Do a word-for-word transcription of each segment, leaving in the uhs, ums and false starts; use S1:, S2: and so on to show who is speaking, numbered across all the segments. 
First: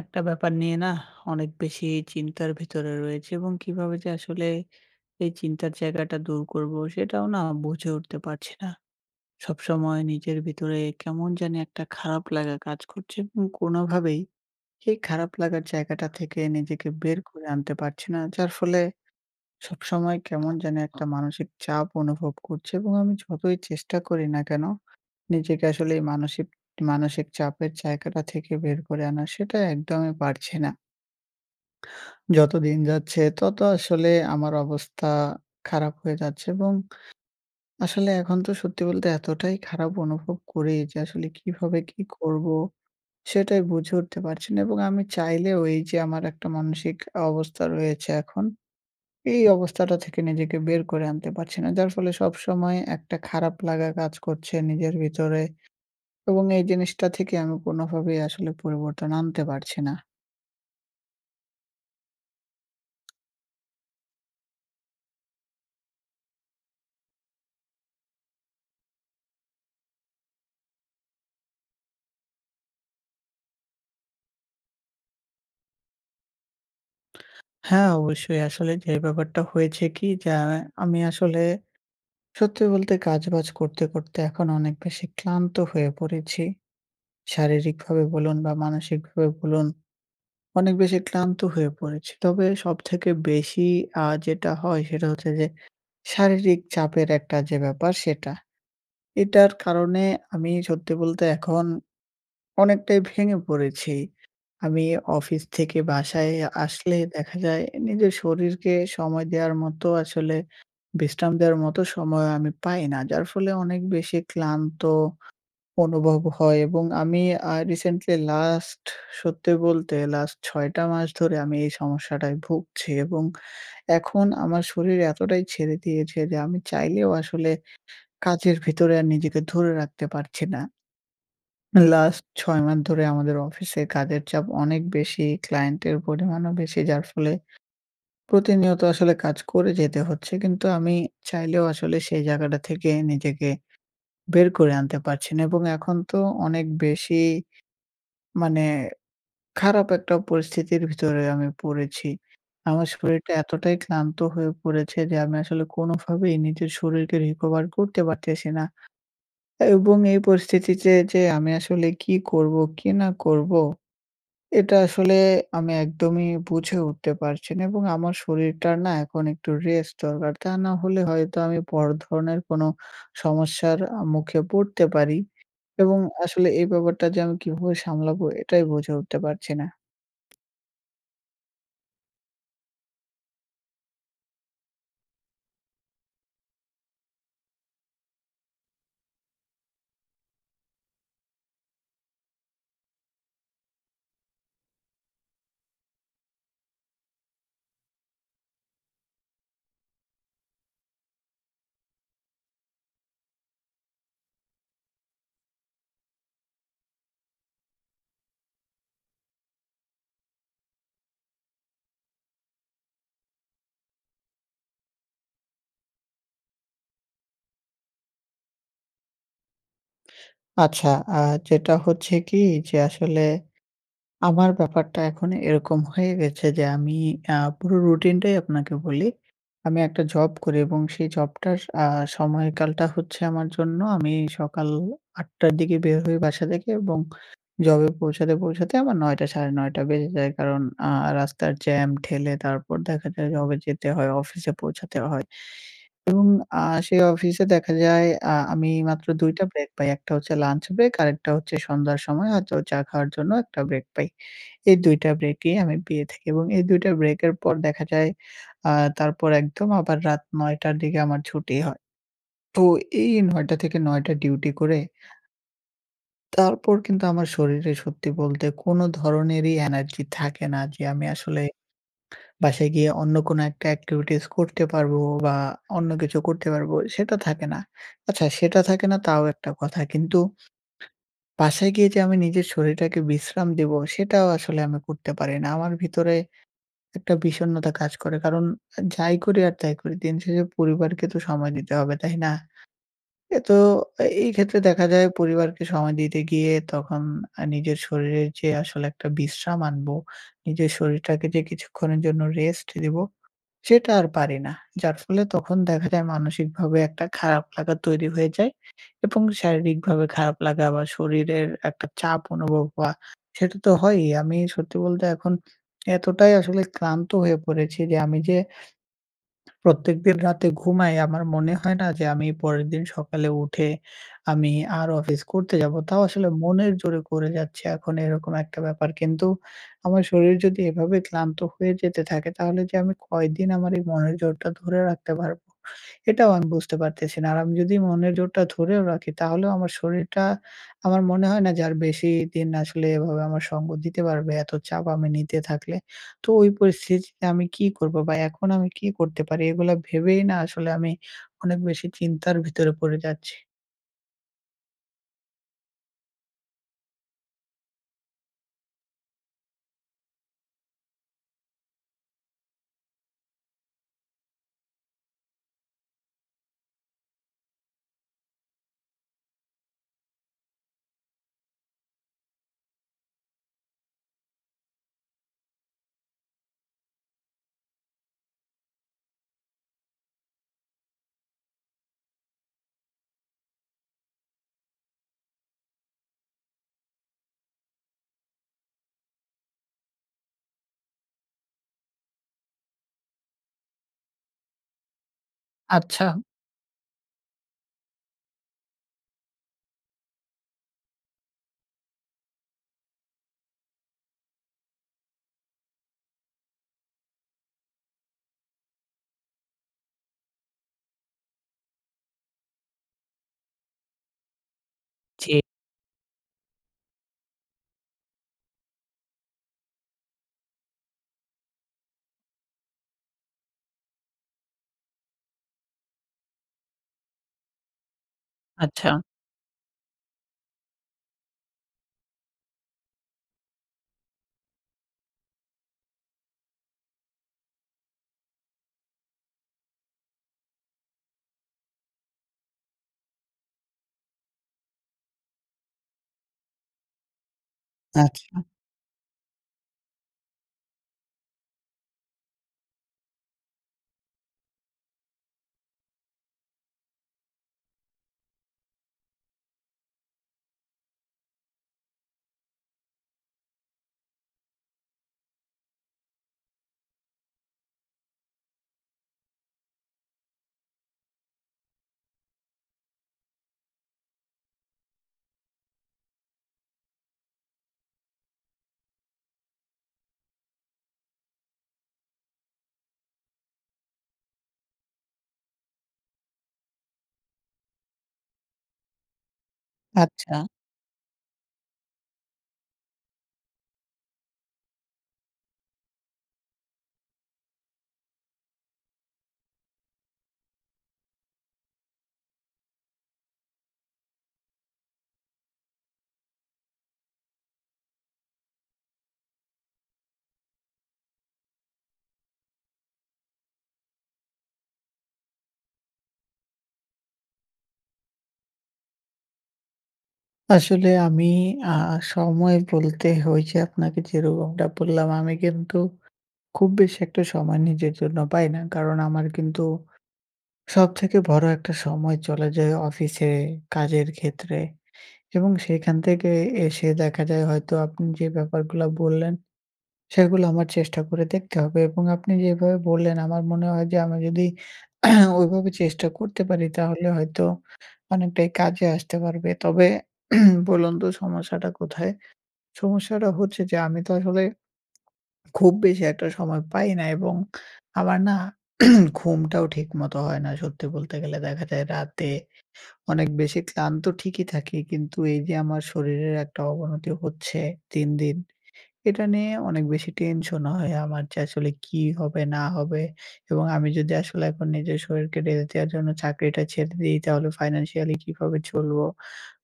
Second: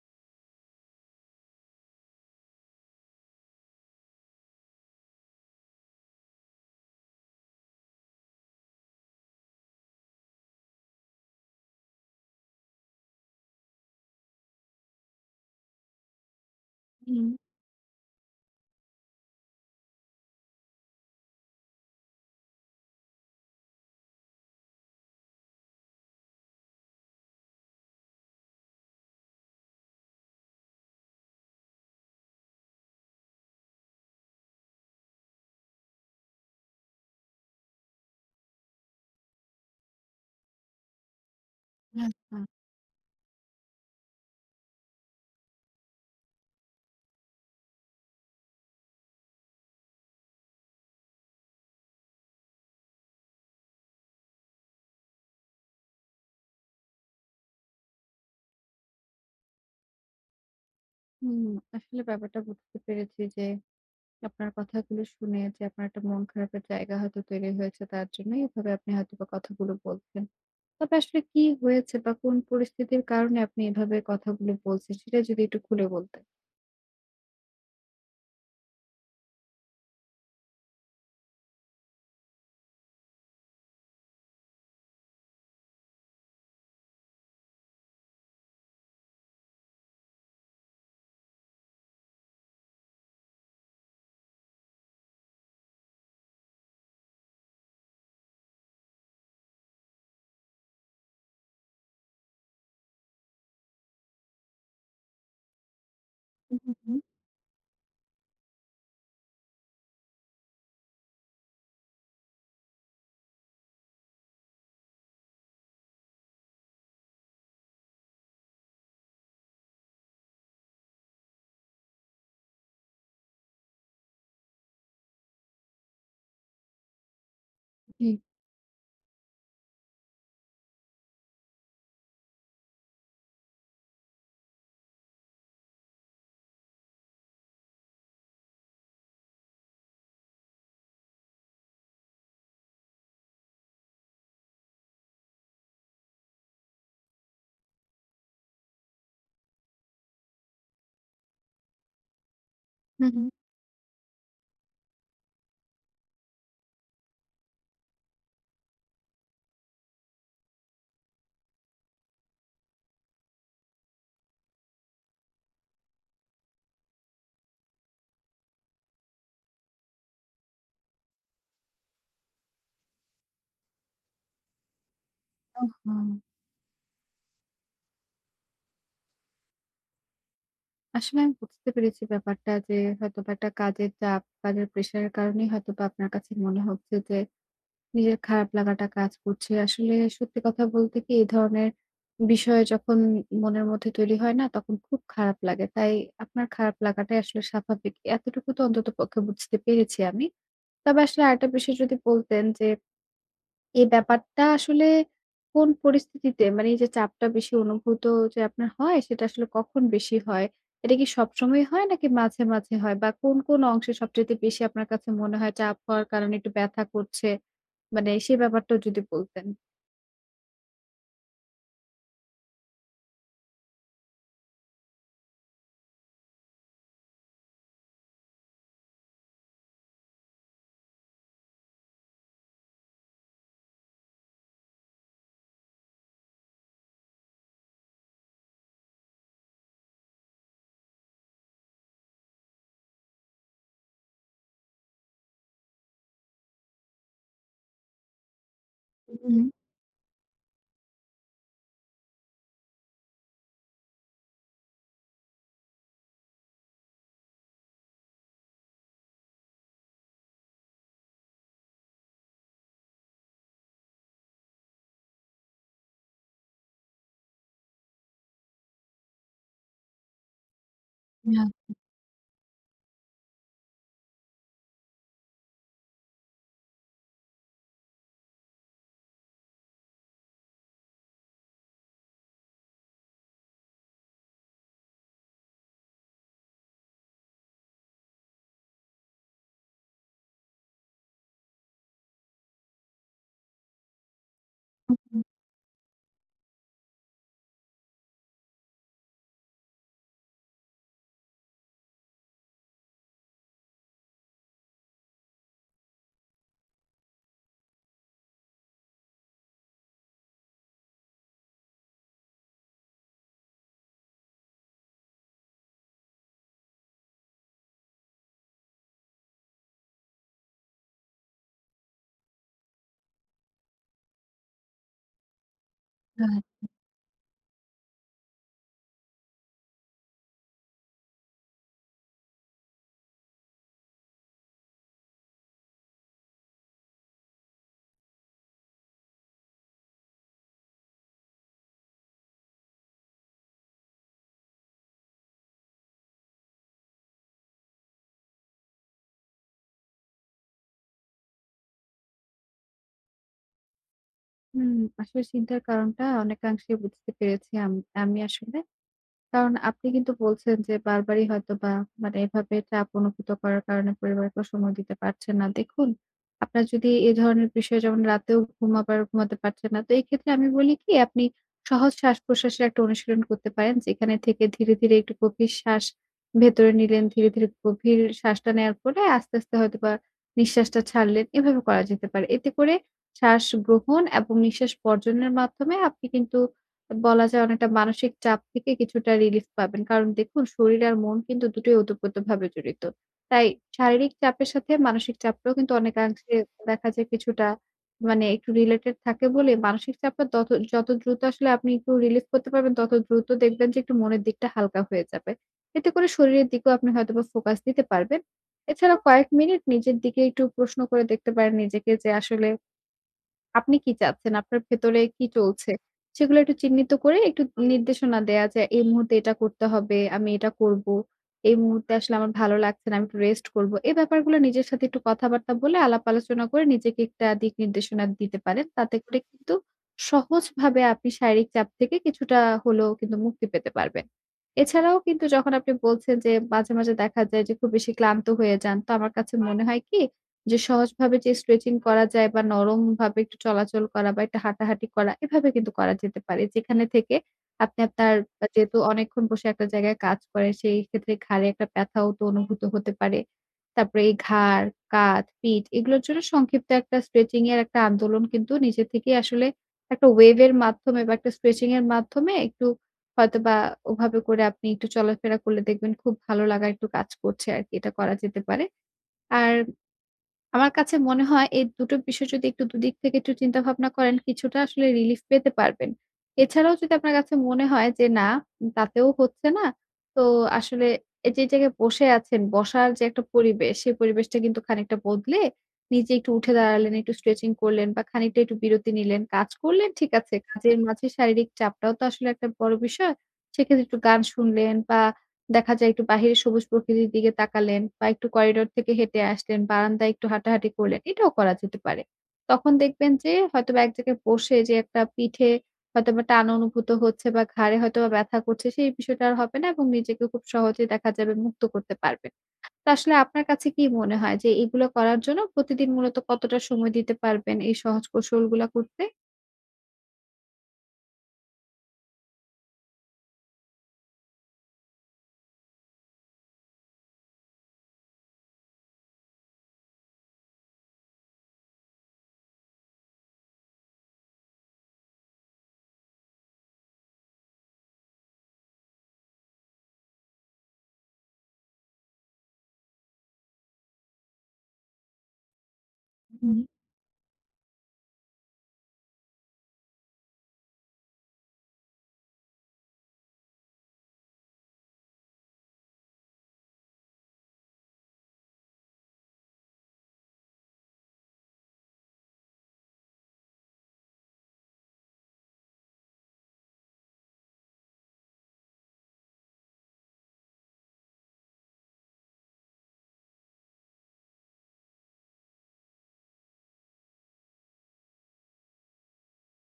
S1: একটা ব্যাপার নিয়ে না অনেক বেশি চিন্তার ভিতরে রয়েছে এবং কিভাবে যে আসলে এই চিন্তার জায়গাটা দূর করব সেটাও না বুঝে উঠতে পারছি না। সবসময় নিজের ভিতরে কেমন জানি একটা খারাপ লাগা কাজ করছে এবং কোনোভাবেই এই খারাপ লাগার জায়গাটা থেকে নিজেকে বের
S2: হুম,
S1: করে আনতে পারছি না। যার ফলে সবসময় কেমন জানি একটা মানসিক চাপ অনুভব করছি এবং আমি যতই চেষ্টা করি না কেন নিজেকে আসলে এই মানসিক মানসিক চাপের জায়গাটা থেকে বের করে আনা সেটা একদমই পারছি না। যত দিন যাচ্ছে তত আসলে আমার অবস্থা খারাপ হয়ে যাচ্ছে এবং আসলে এখন তো সত্যি বলতে এতটাই খারাপ অনুভব করি যে আসলে কিভাবে কি
S2: আচ্ছা।
S1: করব সেটাই বুঝে উঠতে পারছি না এবং আমি চাইলেও এই যে আমার একটা মানসিক অবস্থা রয়েছে এখন এই অবস্থাটা থেকে নিজেকে বের করে আনতে পারছি না, যার ফলে সব সময় একটা খারাপ লাগা কাজ করছে নিজের ভিতরে এবং এই জিনিসটা থেকে আমি কোনোভাবেই আসলে পরিবর্তন আনতে পারছি না।
S2: হুম, আসলে ব্যাপারটা বুঝতে পেরেছি যে, আপনার কথাগুলো শুনে যে আপনার একটা মন খারাপের জায়গা হয়তো তৈরি হয়েছে তার জন্যই এভাবে আপনি হয়তোবা কথাগুলো বলছেন। তবে আসলে কি হয়েছে বা কোন পরিস্থিতির কারণে আপনি এভাবে কথাগুলো বলছেন সেটা যদি একটু খুলে বলতেন।
S1: হ্যাঁ, অবশ্যই। আসলে যে ব্যাপারটা হয়েছে কি, যে আমি আসলে সত্যি বলতে কাজ-বাজ করতে করতে এখন অনেক বেশি ক্লান্ত হয়ে পড়েছি। শারীরিকভাবে বলুন বা মানসিকভাবে বলুন, অনেক বেশি ক্লান্ত হয়ে পড়েছি। তবে সবথেকে বেশি আ যেটা হয় সেটা হচ্ছে যে শারীরিক চাপের একটা যে ব্যাপার সেটা। এটার কারণে আমি সত্যি বলতে এখন অনেকটাই ভেঙে পড়েছি। আমি অফিস থেকে বাসায়
S2: হুম,
S1: আসলে
S2: হুম।
S1: দেখা যায় নিজের শরীরকে সময় দেওয়ার মতো আসলে বিশ্রাম দেওয়ার মতো সময় আমি পাই না। যার ফলে অনেক বেশি ক্লান্ত অনুভব হয় এবং আমি আ রিসেন্টলি লাস্ট সত্যি বলতে লাস্ট ছয়টা মাস ধরে আমি এই সমস্যাটায় ভুগছি এবং এখন আমার শরীর এতটাই ছেড়ে দিয়েছে যে আমি চাইলেও আসলে
S2: জি।
S1: কাজের ভিতরে আর নিজেকে ধরে রাখতে পারছি না। লাস্ট ছয় মাস ধরে আমাদের অফিসে কাজের চাপ অনেক বেশি, ক্লায়েন্টের পরিমাণও বেশি। যার ফলে প্রতিনিয়ত আসলে কাজ করে যেতে হচ্ছে। কিন্তু আমি চাইলেও আসলে সেই জায়গাটা থেকে নিজেকে বের করে আনতে পারছি না এবং এখন তো অনেক বেশি মানে খারাপ একটা পরিস্থিতির ভিতরে আমি পড়েছি। আমার
S2: হুম, হুম।
S1: শরীরটা এতটাই ক্লান্ত হয়ে পড়েছে যে আমি আসলে কোনোভাবেই নিজের শরীরকে রিকভার করতে পারতেছি না। এবং এই পরিস্থিতিতে যে আমি আসলে কি করব, কি না করব এটা আসলে আমি একদমই বুঝে উঠতে পারছি না এবং আমার শরীরটার না এখন একটু রেস্ট দরকার। তা না হলে হয়তো আমি বড় ধরনের কোনো সমস্যার আ মুখে পড়তে পারি
S2: হুম।
S1: এবং
S2: ওহো!
S1: আসলে এই ব্যাপারটা যে আমি কিভাবে সামলাবো এটাই বুঝে উঠতে পারছি না।
S2: আসলে আমি বুঝতে পেরেছি ব্যাপারটা যে হয়তোবা একটা কাজের চাপ, কাজের প্রেশার এর কারণেই হয়তোবা আপনার কাছে মনে হচ্ছে যে নিজের খারাপ লাগাটা কাজ করছে। আসলে সত্যি কথা বলতে কি এই ধরনের বিষয় যখন মনের মধ্যে তৈরি হয় না, তখন খুব খারাপ লাগে। তাই আপনার খারাপ লাগাটাই আসলে স্বাভাবিক। এতটুকু তো অন্ততপক্ষে বুঝতে পেরেছি আমি। তবে আসলে আরেকটা বিষয় যদি বলতেন যে এই ব্যাপারটা আসলে কোন পরিস্থিতিতে, মানে এই যে চাপটা বেশি অনুভূত যে আপনার হয়, সেটা আসলে কখন বেশি হয়? এটা কি সবসময় হয় নাকি মাঝে, মাঝে হয়? বা কোন, কোন অংশে সবচাইতে বেশি আপনার কাছে মনে হয় চাপ হওয়ার কারণে একটু ব্যথা করছে? মানে সেই ব্যাপারটাও যদি বলতেন।
S1: আচ্ছা, আ যেটা হচ্ছে কি যে আসলে আমার ব্যাপারটা এখন এরকম হয়ে গেছে যে আমি আ পুরো রুটিনটাই আপনাকে বলি। আমি একটা জব করি এবং সেই জবটার আ সময়কালটা হচ্ছে আমার জন্য, আমি সকাল আটটার দিকে বের হই বাসা থেকে এবং জবে পৌঁছাতে পৌঁছাতে আমার নয়টা নয়টা ত্রিশ বেজে যায়। কারণ আ রাস্তার জ্যাম ঠেলে তারপর দেখা যায় জবে যেতে হয়, অফিসে পৌঁছাতে হয়। এবং আ সেই অফিসে দেখা যায় আ আমি মাত্র দুই
S2: হুম,
S1: টা ব্রেক পাই। একটা হচ্ছে লাঞ্চ ব্রেক, আরেকটা হচ্ছে সন্ধ্যার সময় হয়তো চা খাওয়ার জন্য একটা ব্রেক পাই। এই দুই টা ব্রেকই আমি পেয়ে থাকি এবং এই দুই টা ব্রেকের পর দেখা যায় আ তারপর একদম আবার রাত নয় টার দিকে আমার ছুটি হয়। তো এই নয় টা থেকে নয় টা ডিউটি করে তারপর কিন্তু আমার শরীরে সত্যি বলতে কোনো ধরনেরই এনার্জি থাকে না যে আমি আসলে
S2: না।
S1: বাসায় গিয়ে অন্য কোনো একটা এক্টিভিটিস করতে পারবো বা অন্য কিছু করতে পারবো, সেটা থাকে না। আচ্ছা, সেটা থাকে না তাও একটা কথা, কিন্তু বাসায় গিয়ে যে আমি নিজের শরীরটাকে বিশ্রাম দেব সেটাও আসলে আমি করতে পারি না। আমার ভিতরে একটা বিষণ্ণতা কাজ করে। কারণ যাই করি আর তাই করি। দিন শেষে পরিবারকে তো সময় দিতে হবে, তাই না? এ তো, এই ক্ষেত্রে দেখা যায় পরিবারকে সময় দিতে গিয়ে তখন আ নিজের শরীরের যে আসলে একটা বিশ্রাম আনবো, নিজের শরীরটাকে যে কিছুক্ষণের জন্য রেস্ট দিব, সেটা আর পারি না। যার ফলে তখন দেখা যায় মানসিকভাবে একটা খারাপ লাগা তৈরি হয়ে যায়। এবং শারীরিকভাবে খারাপ লাগা বা শরীরের একটা চাপ অনুভব হওয়া, সেটা তো হয়ই। আমি সত্যি বলতে এখন এতটাই আসলে ক্লান্ত হয়ে পড়েছি যে আমি যে প্রত্যেকদিন রাতে ঘুমাই আমার মনে হয় না যে আমি পরের দিন সকালে উঠে আমি আর অফিস করতে যাব। তাও আসলে মনের জোরে করে যাচ্ছি এখন, এরকম একটা ব্যাপার। কিন্তু আমার শরীর যদি এভাবে ক্লান্ত হয়ে যেতে থাকে তাহলে যে আমি কয়দিন আমার এই মনের জোরটা ধরে রাখতে পারবো, এটাও আমি বুঝতে পারতেছি না। আর আমি যদি মনের জোরটা ধরেও রাখি তাহলেও আমার শরীরটা আমার মনে হয় না যে আর বেশি দিন আসলে এভাবে আমার সঙ্গ দিতে পারবে এত চাপ আমি নিতে থাকলে। তো ওই পরিস্থিতিতে আমি কি করব বা এখন আমি কি করতে পারি? এগুলা ভেবেই না আসলে আমি অনেক বেশি চিন্তার ভিতরে পড়ে যাচ্ছি।
S2: হুম, আসলে চিন্তার কারণটা অনেকাংশে বুঝতে পেরেছি আম আমি আসলে। কারণ আপনি কিন্তু বলছেন যে বারবারই হয়তোবা, মানে এভাবে চাপ অনুভূত করার কারণে পরিবারকেও সময় দিতে পারছেন না। দেখুন, আপনার যদি এ ধরনের বিষয় যেমন রাতেও ঘুমাবার ঘুমাতে পারছেন না, তো এই ক্ষেত্রে আমি বলি কি আপনি সহজ শ্বাস-প্রশ্বাসের একটা অনুশীলন করতে পারেন। যেখানে থেকে ধীরে, ধীরে একটু গভীর শ্বাস ভেতরে নিলেন, ধীরে, ধীরে গভীর শ্বাসটা নেওয়ার পরে আস্তে, আস্তে হয়তোবা নিঃশ্বাসটা ছাড়লেন। এভাবে করা যেতে পারে। এতে করে শ্বাস গ্রহণ এবং নিঃশ্বাস বর্জনের মাধ্যমে আপনি কিন্তু বলা যায় অনেকটা মানসিক চাপ থেকে কিছুটা রিলিফ পাবেন। কারণ দেখুন, শরীর আর মন কিন্তু দুটোই ওতপ্রোতভাবে জড়িত। তাই শারীরিক চাপের সাথে মানসিক চাপটাও কিন্তু
S1: আচ্ছা,
S2: অনেকাংশে দেখা যায় কিছুটা, মানে একটু রিলেটেড থাকে বলে মানসিক চাপটা তত, যত দ্রুত আসলে আপনি একটু রিলিফ করতে পারবেন, তত দ্রুত দেখবেন যে একটু মনের দিকটা হালকা হয়ে যাবে। এতে করে শরীরের দিকেও আপনি হয়তোবা ফোকাস দিতে পারবেন। এছাড়া কয়েক মিনিট নিজের দিকে একটু প্রশ্ন করে দেখতে পারেন নিজেকে যে আসলে আপনি কি চাচ্ছেন? আপনার ভেতরে কি
S1: জি,
S2: চলছে? সেগুলো একটু চিহ্নিত করে একটু নির্দেশনা দেয়া যে, এই মুহূর্তে এটা করতে হবে, আমি এটা করব। এই মুহূর্তে আসলে আমার ভালো লাগছে না, আমি একটু রেস্ট করব। এই ব্যাপারগুলো নিজের সাথে একটু কথাবার্তা বলে, আলাপ আলোচনা করে নিজেকে একটা দিক নির্দেশনা দিতে পারেন।
S1: আচ্ছা।
S2: তাতে করে কিন্তু সহজভাবে আপনি শারীরিক চাপ থেকে কিছুটা হলেও কিন্তু মুক্তি পেতে পারবেন। এছাড়াও কিন্তু যখন আপনি বলছেন যে মাঝে, মাঝে দেখা যায় যে খুব বেশি ক্লান্ত হয়ে যান। তো আমার কাছে মনে হয় কি যে সহজভাবে যে স্ট্রেচিং করা যায় বা নরমভাবে একটু চলাচল করা বা একটু হাঁটাহাঁটি করা, এভাবে কিন্তু করা যেতে পারে। যেখানে থেকে আপনি আপনার,
S1: আচ্ছা,
S2: আ যেহেতু অনেকক্ষণ বসে একটা জায়গায় কাজ করেন, সেই ক্ষেত্রে ঘাড়ে একটা ব্যথাও তো অনুভূত হতে পারে। তারপরে এই ঘাড়, কাঁধ, পিঠ এগুলোর জন্য সংক্ষিপ্ত একটা স্ট্রেচিং এর একটা আন্দোলন কিন্তু নিজে থেকেই আসলে একটা ওয়েভ এর মাধ্যমে বা একটা স্ট্রেচিং এর মাধ্যমে একটু হয়তোবা ওভাবে করে আপনি একটু চলাফেরা করলে দেখবেন খুব ভালো লাগা একটু কাজ করছে আরকি। এটা করা যেতে পারে। আর আমার কাছে মনে হয় এই দুটো বিষয় যদি একটু দুদিক থেকে একটু চিন্তা ভাবনা করেন, কিছুটা আসলে রিলিফ পেতে পারবেন। এছাড়াও যদি আপনার কাছে মনে হয় যে না, তাতেও হচ্ছে না, তো আসলে এই যে জায়গায় বসে আছেন, বসার যে একটা পরিবেশ, সেই পরিবেশটা কিন্তু খানিকটা বদলে নিজে একটু উঠে দাঁড়ালেন, একটু স্ট্রেচিং করলেন বা খানিকটা একটু বিরতি নিলেন, কাজ করলেন, ঠিক আছে।
S1: আচ্ছা।
S2: কাজের মাঝে শারীরিক চাপটাও তো আসলে একটা বড় বিষয়। সেক্ষেত্রে একটু গান শুনলেন বা দেখা যায় একটু বাহিরে সবুজ প্রকৃতির দিকে তাকালেন বা একটু করিডোর থেকে হেঁটে আসলেন, বারান্দায় একটু হাঁটাহাঁটি করলেন। এটাও করা যেতে পারে। তখন দেখবেন যে হয়তোবা এক জায়গায় বসে যে একটা পিঠে হয়তোবা টান অনুভূত হচ্ছে বা ঘাড়ে হয়তোবা ব্যথা করছে, সেই বিষয়টা আর হবে না এবং নিজেকে খুব সহজেই দেখা যাবে মুক্ত করতে পারবেন। তো আসলে আপনার কাছে কি মনে হয় যে এগুলো করার জন্য প্রতিদিন মূলত কতটা সময় দিতে পারবেন এই সহজ কৌশলগুলা করতে?
S1: আসলে আমি আ সময় বলতে ওই যে আপনাকে যেরকমটা বললাম, আমি কিন্তু খুব বেশি একটা সময় নিজের জন্য পাই না। কারণ আমার কিন্তু সবথেকে বড় একটা সময় চলে যায় অফিসে, কাজের ক্ষেত্রে, এবং সেখান থেকে এসে দেখা যায় হয়তো আপনি যে ব্যাপারগুলা বললেন সেগুলো আমার চেষ্টা করে দেখতে হবে এবং আপনি যেভাবে বললেন আমার মনে হয় যে আমি যদি ওইভাবে চেষ্টা করতে
S2: হুম,
S1: পারি তাহলে হয়তো অনেকটাই কাজে আসতে পারবে। তবে বলুন তো সমস্যাটা কোথায়? সমস্যাটা হচ্ছে যে আমি তো আসলে খুব বেশি একটা সময় পাই না এবং আমার না ঘুমটাও ঠিকমতো হয় না। সত্যি বলতে গেলে দেখা যায় রাতে অনেক বেশি ক্লান্ত ঠিকই থাকি, কিন্তু এই যে আমার শরীরের একটা অবনতি হচ্ছে দিন দিন, এটা নিয়ে অনেক বেশি টেনশন হয় আমার যে আসলে কি হবে না হবে, এবং আমি যদি আসলে এখন নিজের শরীরকে ঢেলে দেওয়ার জন্য চাকরিটা ছেড়ে দিই তাহলে ফাইন্যান্সিয়ালি কিভাবে চলবো?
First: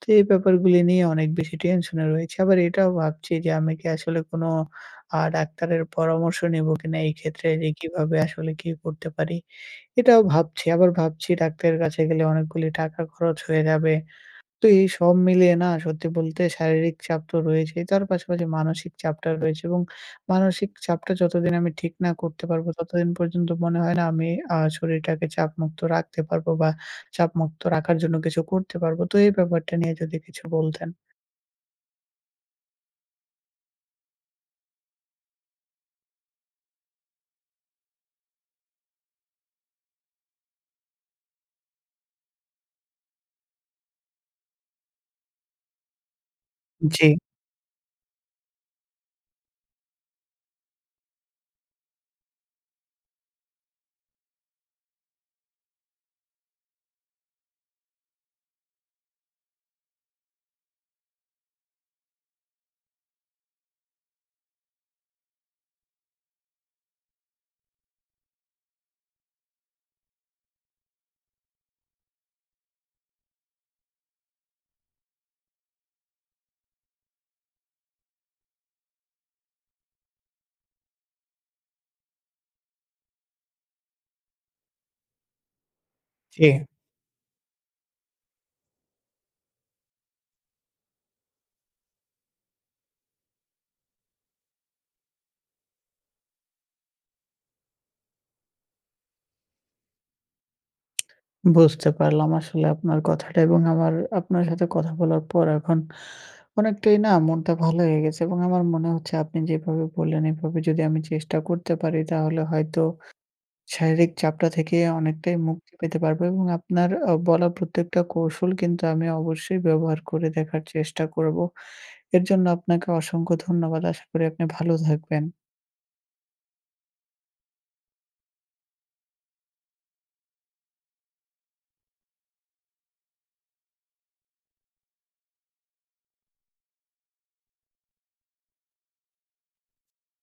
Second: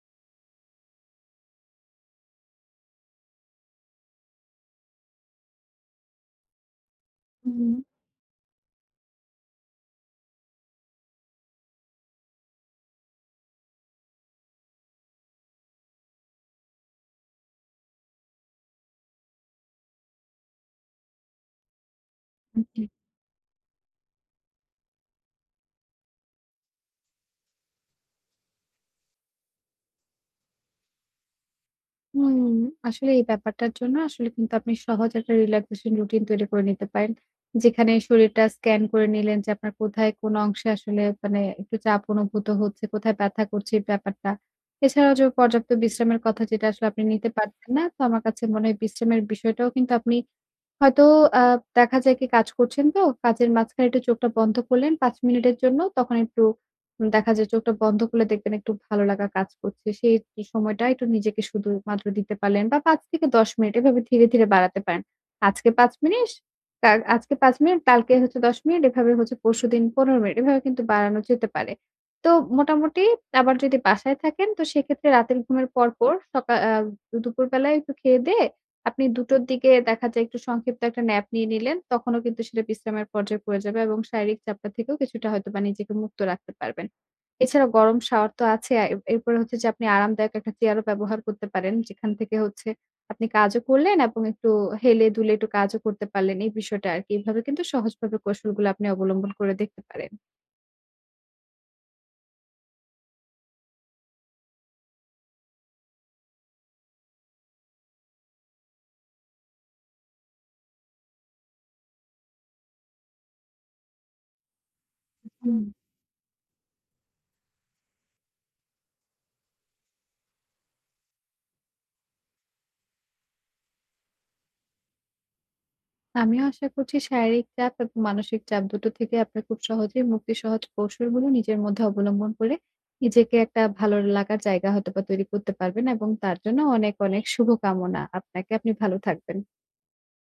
S1: তো এই ব্যাপারগুলি নিয়ে অনেক বেশি টেনশনে রয়েছি। আবার এটাও ভাবছি যে আমি কি আসলে কোনো আ ডাক্তারের পরামর্শ নিবো কিনা এই ক্ষেত্রে, যে
S2: হুম,
S1: কিভাবে আসলে কি করতে পারি? এটাও ভাবছি। আবার ভাবছি ডাক্তারের কাছে গেলে অনেকগুলি টাকা খরচ হয়ে যাবে। তো এই সব মিলিয়ে না সত্যি বলতে শারীরিক চাপ তো রয়েছেই। তার পাশাপাশি মানসিক চাপটা রয়েছে এবং মানসিক চাপটা যতদিন আমি ঠিক না করতে পারবো,
S2: হুম।
S1: ততদিন পর্যন্ত মনে হয় না আমি আ শরীরটাকে চাপমুক্ত রাখতে পারবো বা চাপমুক্ত রাখার জন্য কিছু করতে পারবো। তো এই ব্যাপারটা নিয়ে যদি কিছু বলতেন।
S2: হুম, আসলে এই ব্যাপারটার জন্য আসলে কিন্তু আপনি সহজ একটা রিল্যাক্সেশন রুটিন তৈরি করে নিতে পারেন। যেখানে শরীরটা স্ক্যান করে নিলেন যে আপনার কোথায় কোন অংশে আসলে, মানে একটু চাপ অনুভূত হচ্ছে, কোথায় ব্যথা করছে এই ব্যাপারটা। এছাড়াও যে পর্যাপ্ত বিশ্রামের কথা যেটা আসলে আপনি
S1: জি,
S2: নিতে পারছেন না, তো আমার কাছে মনে হয় বিশ্রামের বিষয়টাও কিন্তু আপনি হয়তো আ দেখা যায় কি, কাজ করছেন তো, কাজের মাঝখানে একটু চোখটা বন্ধ করলেন পাঁচ মিনিটের জন্য। তখন একটু দেখা যায় চোখটা বন্ধ করলে দেখবেন একটু ভালো লাগা কাজ করছে। সেই সময়টা একটু নিজেকে শুধুমাত্র দিতে পারলেন বা পাঁচ থেকে দশ মিনিট এভাবে ধীরে, ধীরে বাড়াতে পারেন। আজকে পাঁচ মিনিট, কাল আজকে পাঁচ মিনিট, কালকে হচ্ছে দশ মিনিট, এভাবে হচ্ছে পরশুদিন পনেরো মিনিট, এভাবে কিন্তু বাড়ানো যেতে পারে। তো মোটামুটি আবার যদি বাসায় থাকেন, তো সেক্ষেত্রে রাতের ঘুমের পরপর সকা আ দুপুরবেলায় একটু খেয়ে দেয়ে আপনি দুইটার দিকে দেখা যায় একটু সংক্ষিপ্ত একটা ন্যাপ নিয়ে নিলেন। তখনও কিন্তু সেটা বিশ্রামের পর্যায়ে পড়ে যাবে এবং শারীরিক চাপটা থেকেও কিছুটা হয়তোবা নিজেকে মুক্ত
S1: জি।
S2: রাখতে পারবেন। এছাড়া গরম শাওয়ার তো আছে। আ এর এরপরে হচ্ছে যে আপনি আরামদায়ক একটা চেয়ারও ব্যবহার করতে পারেন। যেখান থেকে হচ্ছে আপনি কাজও করলেন এবং একটু হেলে-দুলে একটু কাজও করতে পারলেন, এই বিষয়টা আরকি। এভাবে কিন্তু সহজভাবে কৌশলগুলো আপনি অবলম্বন করে দেখতে পারেন।
S1: বুঝতে পারলাম আসলে আপনার কথাটা এবং আমার আপনার সাথে কথা বলার পর এখন অনেকটাই না মনটা ভালো হয়ে গেছে, এবং আমার মনে হচ্ছে আপনি যেভাবে বললেন এভাবে যদি আমি চেষ্টা করতে পারি তাহলে হয়তো শারীরিক চাপটা থেকে অনেকটাই
S2: হুম।
S1: মুক্তি পেতে পারবো এবং আপনার আ বলা প্রত্যেকটা কৌশল কিন্তু আমি অবশ্যই ব্যবহার করে দেখার চেষ্টা করব। এর জন্য আপনাকে অসংখ্য ধন্যবাদ। আশা করি আপনি ভালো থাকবেন।
S2: আমিও আশা করছি শারীরিক চাপ এবং মানসিক চাপ দুটো থেকে আপনি খুব সহজেই মুক্তির সহজ কৌশলগুলো নিজের মধ্যে অবলম্বন করে নিজেকে একটা ভালো লাগার জায়গা হয়তোবা তৈরি করতে পারবেন এবং তার জন্য অনেক, অনেক শুভকামনা আপনাকে। আপনি ভালো থাকবেন।